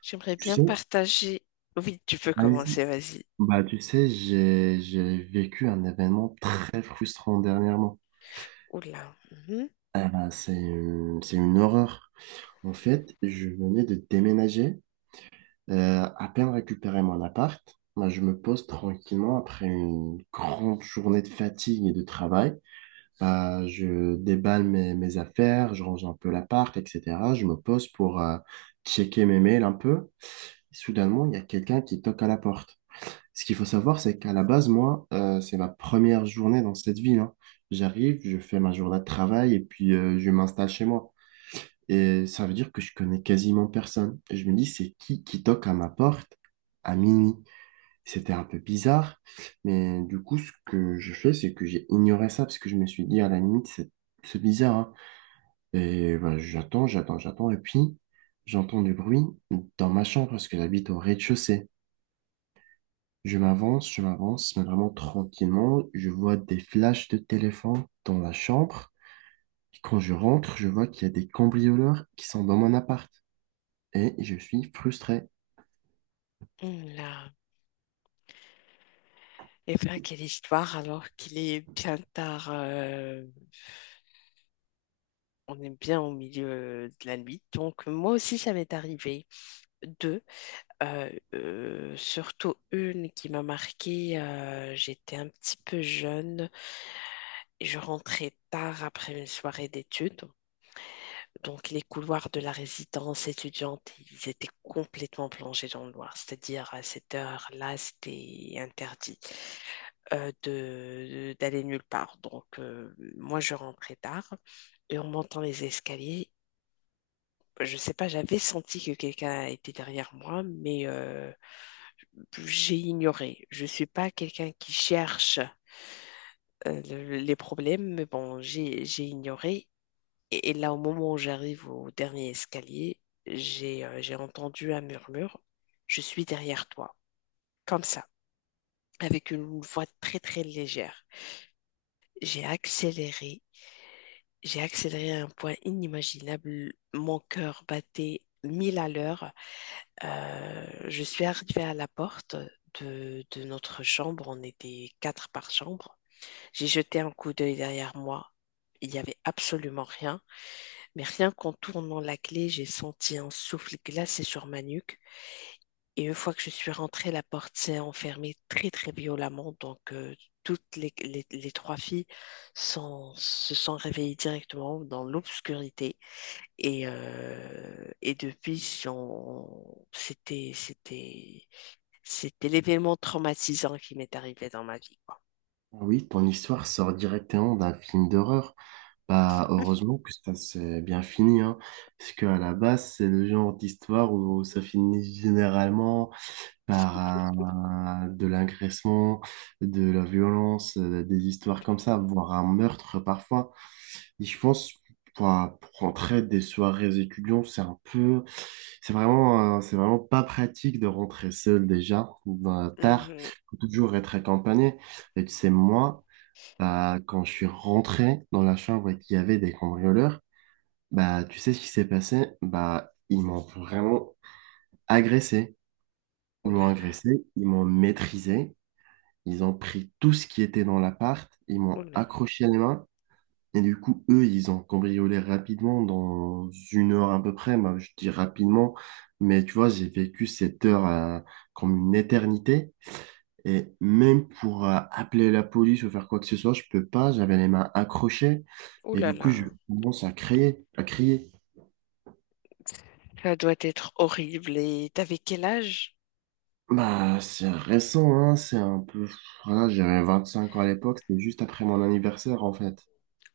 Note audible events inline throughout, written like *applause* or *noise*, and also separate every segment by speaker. Speaker 1: J'aimerais
Speaker 2: Tu
Speaker 1: bien
Speaker 2: sais,
Speaker 1: partager. Oui, tu peux
Speaker 2: vas-y.
Speaker 1: commencer, vas-y.
Speaker 2: Bah, tu sais, j'ai vécu un événement très frustrant dernièrement.
Speaker 1: Oula. Mhm.
Speaker 2: Ah bah, c'est une horreur. En fait, je venais de déménager, à peine récupérer mon appart. Bah, je me pose tranquillement après une grande journée de fatigue et de travail. Bah, je déballe mes affaires, je range un peu l'appart, etc. Je me pose pour checker mes mails un peu. Soudainement, il y a quelqu'un qui toque à la porte. Ce qu'il faut savoir, c'est qu'à la base, moi, c'est ma première journée dans cette ville, hein. J'arrive, je fais ma journée de travail et puis je m'installe chez moi. Et ça veut dire que je connais quasiment personne. Et je me dis, c'est qui toque à ma porte à minuit? C'était un peu bizarre, mais du coup, ce que je fais, c'est que j'ai ignoré ça parce que je me suis dit, à la limite, c'est bizarre, hein. Et voilà, j'attends. Et puis, j'entends du bruit dans ma chambre parce que j'habite au rez-de-chaussée. Je m'avance, mais vraiment tranquillement. Je vois des flashs de téléphone dans la chambre. Et quand je rentre, je vois qu'il y a des cambrioleurs qui sont dans mon appart. Et je suis frustré.
Speaker 1: Oula. Eh bien, quelle histoire alors qu'il est bien tard. On est bien au milieu de la nuit. Donc, moi aussi, ça m'est arrivé deux. Surtout une qui m'a marquée. J'étais un petit peu jeune et je rentrais tard après une soirée d'études. Donc, les couloirs de la résidence étudiante, ils étaient complètement plongés dans le noir. C'est-à-dire, à cette heure-là, c'était interdit d'aller nulle part. Donc, moi, je rentrais tard et en montant les escaliers, je sais pas, j'avais senti que quelqu'un était derrière moi, mais j'ai ignoré. Je suis pas quelqu'un qui cherche les problèmes, mais bon, j'ai ignoré. Et là, au moment où j'arrive au dernier escalier, j'ai entendu un murmure. Je suis derrière toi, comme ça, avec une voix très très légère. J'ai accéléré, j'ai accéléré à un point inimaginable. Mon cœur battait mille à l'heure. Je suis arrivée à la porte de notre chambre. On était quatre par chambre. J'ai jeté un coup d'œil derrière moi. Il n'y avait absolument rien. Mais rien qu'en tournant la clé, j'ai senti un souffle glacé sur ma nuque. Et une fois que je suis rentrée, la porte s'est enfermée très, très violemment. Donc, toutes les trois filles se sont réveillées directement dans l'obscurité. Et depuis, c'était l'événement traumatisant qui m'est arrivé dans ma vie, quoi.
Speaker 2: Ah oui, ton histoire sort directement d'un film d'horreur. Bah, heureusement que ça s'est bien fini, hein. Parce qu'à la base, c'est le genre d'histoire où ça finit généralement par de l'agressement, de la violence, des histoires comme ça, voire un meurtre parfois. Et je pense, pour, pour rentrer des soirées étudiants, c'est vraiment pas pratique de rentrer seul déjà, ben, tard.
Speaker 1: Mhm.
Speaker 2: Faut toujours être accompagné. Et tu sais, moi, bah, quand je suis rentré dans la chambre et qu'il y avait des cambrioleurs, bah, tu sais ce qui s'est passé? Bah, ils m'ont vraiment agressé.
Speaker 1: Oh
Speaker 2: Ils
Speaker 1: là
Speaker 2: m'ont
Speaker 1: là,
Speaker 2: agressé, ils m'ont maîtrisé, ils ont pris tout ce qui était dans l'appart, ils
Speaker 1: oh
Speaker 2: m'ont
Speaker 1: là là,
Speaker 2: accroché les mains, et du coup, eux, ils ont cambriolé rapidement, dans une heure à peu près. Bah, je dis rapidement, mais tu vois, j'ai vécu cette heure comme une éternité, et même pour appeler la police ou faire quoi que ce soit, je peux pas, j'avais les mains accrochées,
Speaker 1: oh
Speaker 2: et
Speaker 1: là
Speaker 2: du coup, je
Speaker 1: là.
Speaker 2: commence à crier, à crier.
Speaker 1: Ça doit être horrible. Et t'avais quel âge?
Speaker 2: Bah, c'est récent, hein, c'est un peu... Voilà, j'avais 25 ans à l'époque, c'était juste après mon anniversaire, en fait.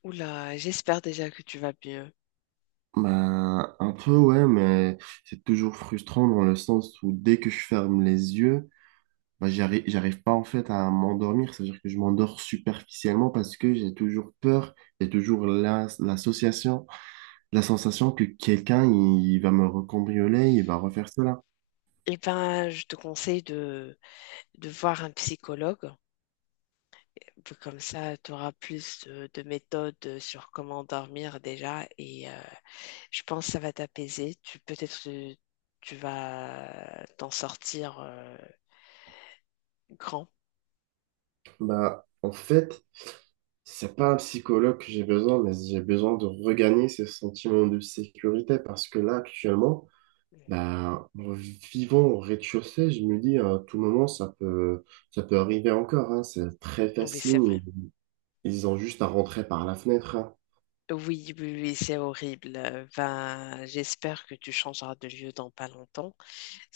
Speaker 1: Oula, j'espère déjà que tu vas mieux.
Speaker 2: Bah, un peu, ouais, mais c'est toujours frustrant dans le sens où dès que je ferme les yeux, bah, j'arrive pas en fait à m'endormir. C'est-à-dire que je m'endors superficiellement parce que j'ai toujours peur, j'ai toujours l'association, la sensation que quelqu'un, il va me recambrioler, il va refaire cela.
Speaker 1: Eh ben, je te conseille de voir un psychologue. Comme ça, tu auras plus de méthodes sur comment dormir déjà. Et je pense que ça va t'apaiser. Tu peut-être tu vas t'en sortir grand.
Speaker 2: Bah, en fait, c'est pas un psychologue que j'ai besoin, mais j'ai besoin de regagner ce sentiment de sécurité parce que là, actuellement, ben, vivant au rez-de-chaussée, je me dis à tout moment ça peut arriver encore, hein. C'est très
Speaker 1: Oui,
Speaker 2: facile.
Speaker 1: c'est vrai.
Speaker 2: Ils ont juste à rentrer par la fenêtre, hein.
Speaker 1: Oui, oui, oui, c'est horrible. Ben, j'espère que tu changeras de lieu dans pas longtemps.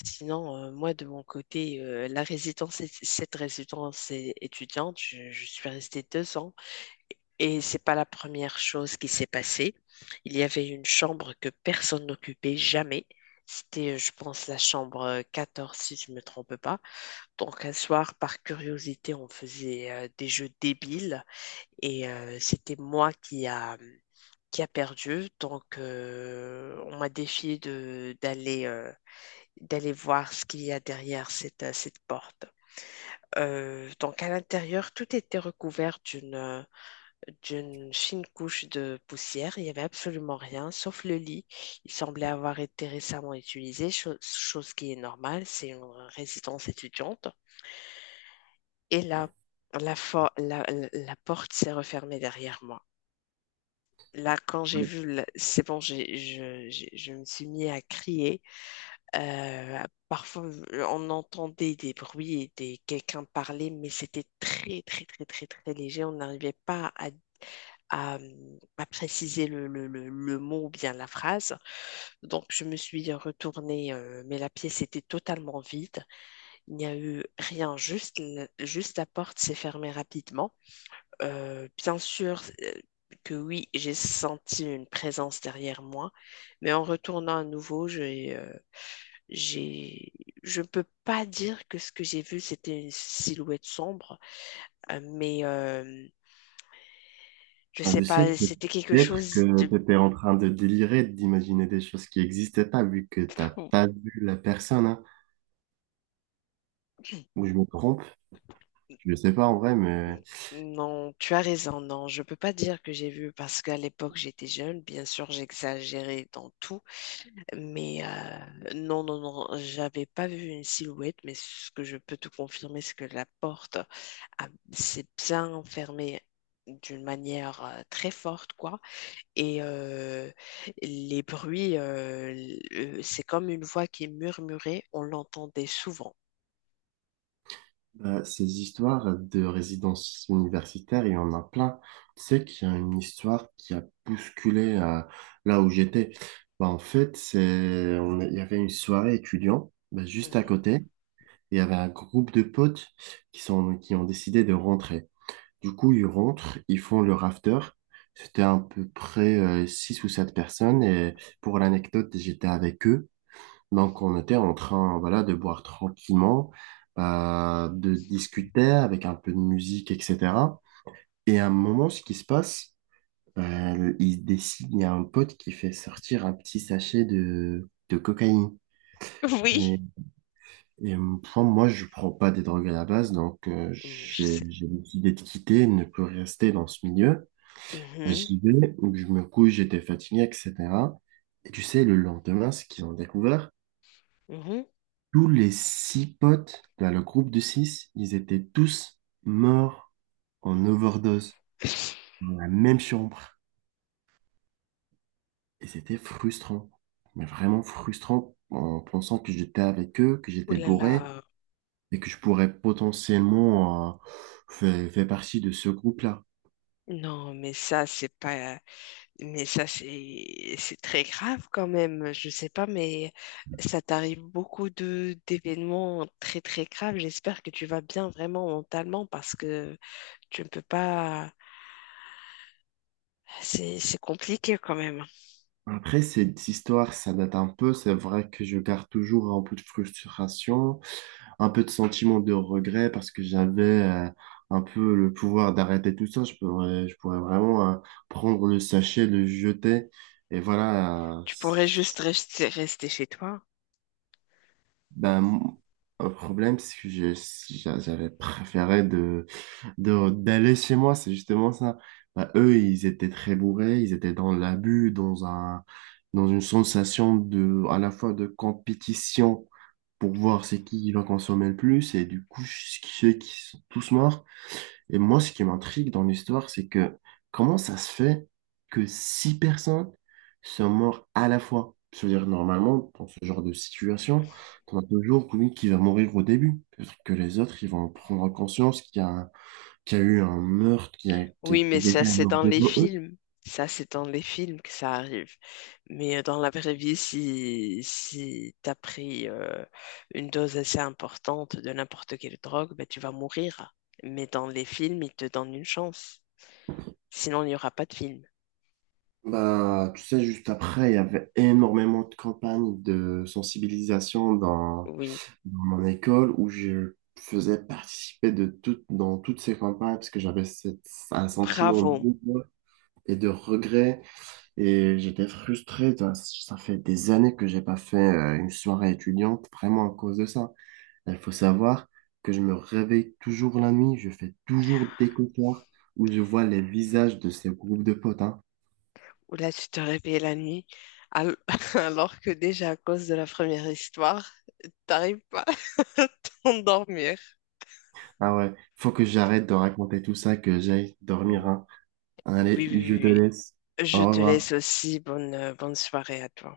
Speaker 1: Sinon, moi, de mon côté, la cette étudiante, je suis restée deux ans et c'est pas la première chose qui s'est passée. Il y avait une chambre que personne n'occupait jamais. C'était, je pense, la chambre 14, si je me trompe pas. Donc, un soir, par curiosité, on faisait des jeux débiles et c'était qui a perdu. Donc, on m'a défié d'aller. D'aller voir ce qu'il y a derrière cette porte. Donc à l'intérieur, tout était recouvert d'une fine couche de poussière. Il n'y avait absolument rien, sauf le lit. Il semblait avoir été récemment utilisé, chose qui est normale, c'est une résidence étudiante. Et là, la, for- la, la- la porte s'est refermée derrière moi. Là, quand j'ai vu, c'est bon, je me suis mis à crier. Euh, Parfois, on entendait des bruits et des, quelqu'un parler, mais c'était très, très, très, très, très léger. On n'arrivait pas à, à préciser le mot ou bien la phrase. Donc, je me suis retournée, mais la pièce était totalement vide. Il n'y a eu rien, juste, juste la porte s'est fermée rapidement. Bien sûr, que oui, j'ai senti une présence derrière moi, mais en retournant à nouveau, j'ai, je ne peux pas dire que ce que j'ai vu, c'était une silhouette sombre, euh, mais euh, je
Speaker 2: Ben,
Speaker 1: sais
Speaker 2: je sais
Speaker 1: pas, c'était quelque
Speaker 2: peut-être
Speaker 1: chose
Speaker 2: que
Speaker 1: de...
Speaker 2: tu étais en train de délirer, d'imaginer des choses qui n'existaient pas vu que t'as pas vu la personne, hein. Ou je me trompe, je ne sais pas en vrai, mais.
Speaker 1: Non, tu as raison, non, je peux pas dire que j'ai vu parce qu'à l'époque j'étais jeune, bien sûr j'exagérais dans tout, mais non, non, non, j'avais pas vu une silhouette, mais ce que je peux te confirmer, c'est que la s'est bien fermée d'une manière très forte, quoi. Et les bruits, c'est comme une voix qui murmurait, on l'entendait souvent.
Speaker 2: Ces histoires de résidence universitaire, il y en a plein. Tu sais qu'il y a une histoire qui a bousculé là où j'étais. Bah, en fait, il y avait une soirée étudiant bah, juste à
Speaker 1: Mhm.
Speaker 2: côté. Il y avait un groupe de potes qui ont décidé de rentrer. Du coup, ils rentrent, ils font leur after. C'était à peu près 6 ou 7 personnes. Et pour l'anecdote, j'étais avec eux. Donc, on était en train, voilà, de boire tranquillement, de discuter avec un peu de musique, etc. Et à un moment, ce qui se passe, il y a un pote qui fait sortir un petit sachet de cocaïne. Et,
Speaker 1: Oui.
Speaker 2: et enfin, moi, je prends pas des drogues à la base, donc
Speaker 1: Mm, je
Speaker 2: j'ai
Speaker 1: sais.
Speaker 2: j'ai décidé de quitter, de ne plus rester dans ce milieu. Bah,
Speaker 1: Mhm.
Speaker 2: j'y vais, donc je me couche, j'étais fatigué, etc. Et tu sais, le lendemain, ce qu'ils ont découvert,
Speaker 1: Mhm.
Speaker 2: tous les six potes, dans le groupe de six, ils étaient tous morts en overdose dans la même chambre. Et c'était frustrant, mais vraiment frustrant en pensant que j'étais avec eux, que
Speaker 1: Ouh
Speaker 2: j'étais
Speaker 1: là
Speaker 2: bourré
Speaker 1: là.
Speaker 2: et que je pourrais potentiellement faire partie de ce groupe-là.
Speaker 1: Non, mais ça, c'est pas. Mais ça, c'est très grave quand même. Je sais pas, mais ça t'arrive beaucoup de d'événements très très graves. J'espère que tu vas bien vraiment mentalement parce que tu ne peux pas. C'est compliqué quand même.
Speaker 2: Après, cette histoire, ça date un peu. C'est vrai que je garde toujours un peu de frustration, un peu de sentiment de regret parce que j'avais un peu le pouvoir d'arrêter tout ça. Je pourrais vraiment prendre le sachet, le jeter. Et voilà,
Speaker 1: Tu pourrais juste rester, rester chez toi.
Speaker 2: ben, mon- le problème, c'est que j'avais préféré d'aller chez moi. C'est justement ça. Ben, eux, ils étaient très bourrés, ils étaient dans l'abus, dans une sensation de, à la fois de compétition pour voir c'est qui va consommer le plus. Et du coup, ceux qui sont tous morts. Et moi, ce qui m'intrigue dans l'histoire, c'est que comment ça se fait que six personnes sont mortes à la fois? Je veux dire, normalement, dans ce genre de situation, on a toujours celui qui va mourir au début. Peut-être que les autres, ils vont prendre conscience qu'il y a eu un meurtre,
Speaker 1: Oui, mais
Speaker 2: que
Speaker 1: ça,
Speaker 2: quelqu'un est
Speaker 1: c'est
Speaker 2: mort
Speaker 1: dans les
Speaker 2: devant eux.
Speaker 1: films. Ça, c'est dans les films que ça arrive. Mais dans la vraie vie, si, si tu as pris une dose assez importante de n'importe quelle drogue, ben, tu vas mourir. Mais dans les films, ils te donnent une chance. Sinon, il n'y aura pas de film.
Speaker 2: Bah, tu sais, juste après, il y avait énormément de campagnes de sensibilisation
Speaker 1: Oui,
Speaker 2: dans mon école où je faisais participer de toutes dans toutes ces campagnes parce que j'avais un sentiment de
Speaker 1: bravo.
Speaker 2: devoir et de regret et j'étais frustré. Ça fait des années que j'ai pas fait une soirée étudiante vraiment à cause de ça. Il faut savoir que je me réveille toujours la nuit, je fais toujours des cauchemars où je vois les visages de ces groupes de potes, hein.
Speaker 1: Ou là, tu te réveilles la nuit, al- *laughs* alors que déjà à cause de la première histoire, t'arrives pas *laughs* à t'endormir.
Speaker 2: Ah ouais, faut que j'arrête de raconter tout ça, que j'aille dormir, hein.
Speaker 1: Oui,
Speaker 2: Allez,
Speaker 1: oui,
Speaker 2: je te
Speaker 1: oui.
Speaker 2: laisse.
Speaker 1: Oui. Je
Speaker 2: Au
Speaker 1: te
Speaker 2: revoir.
Speaker 1: laisse aussi. Bonne, bonne soirée à toi.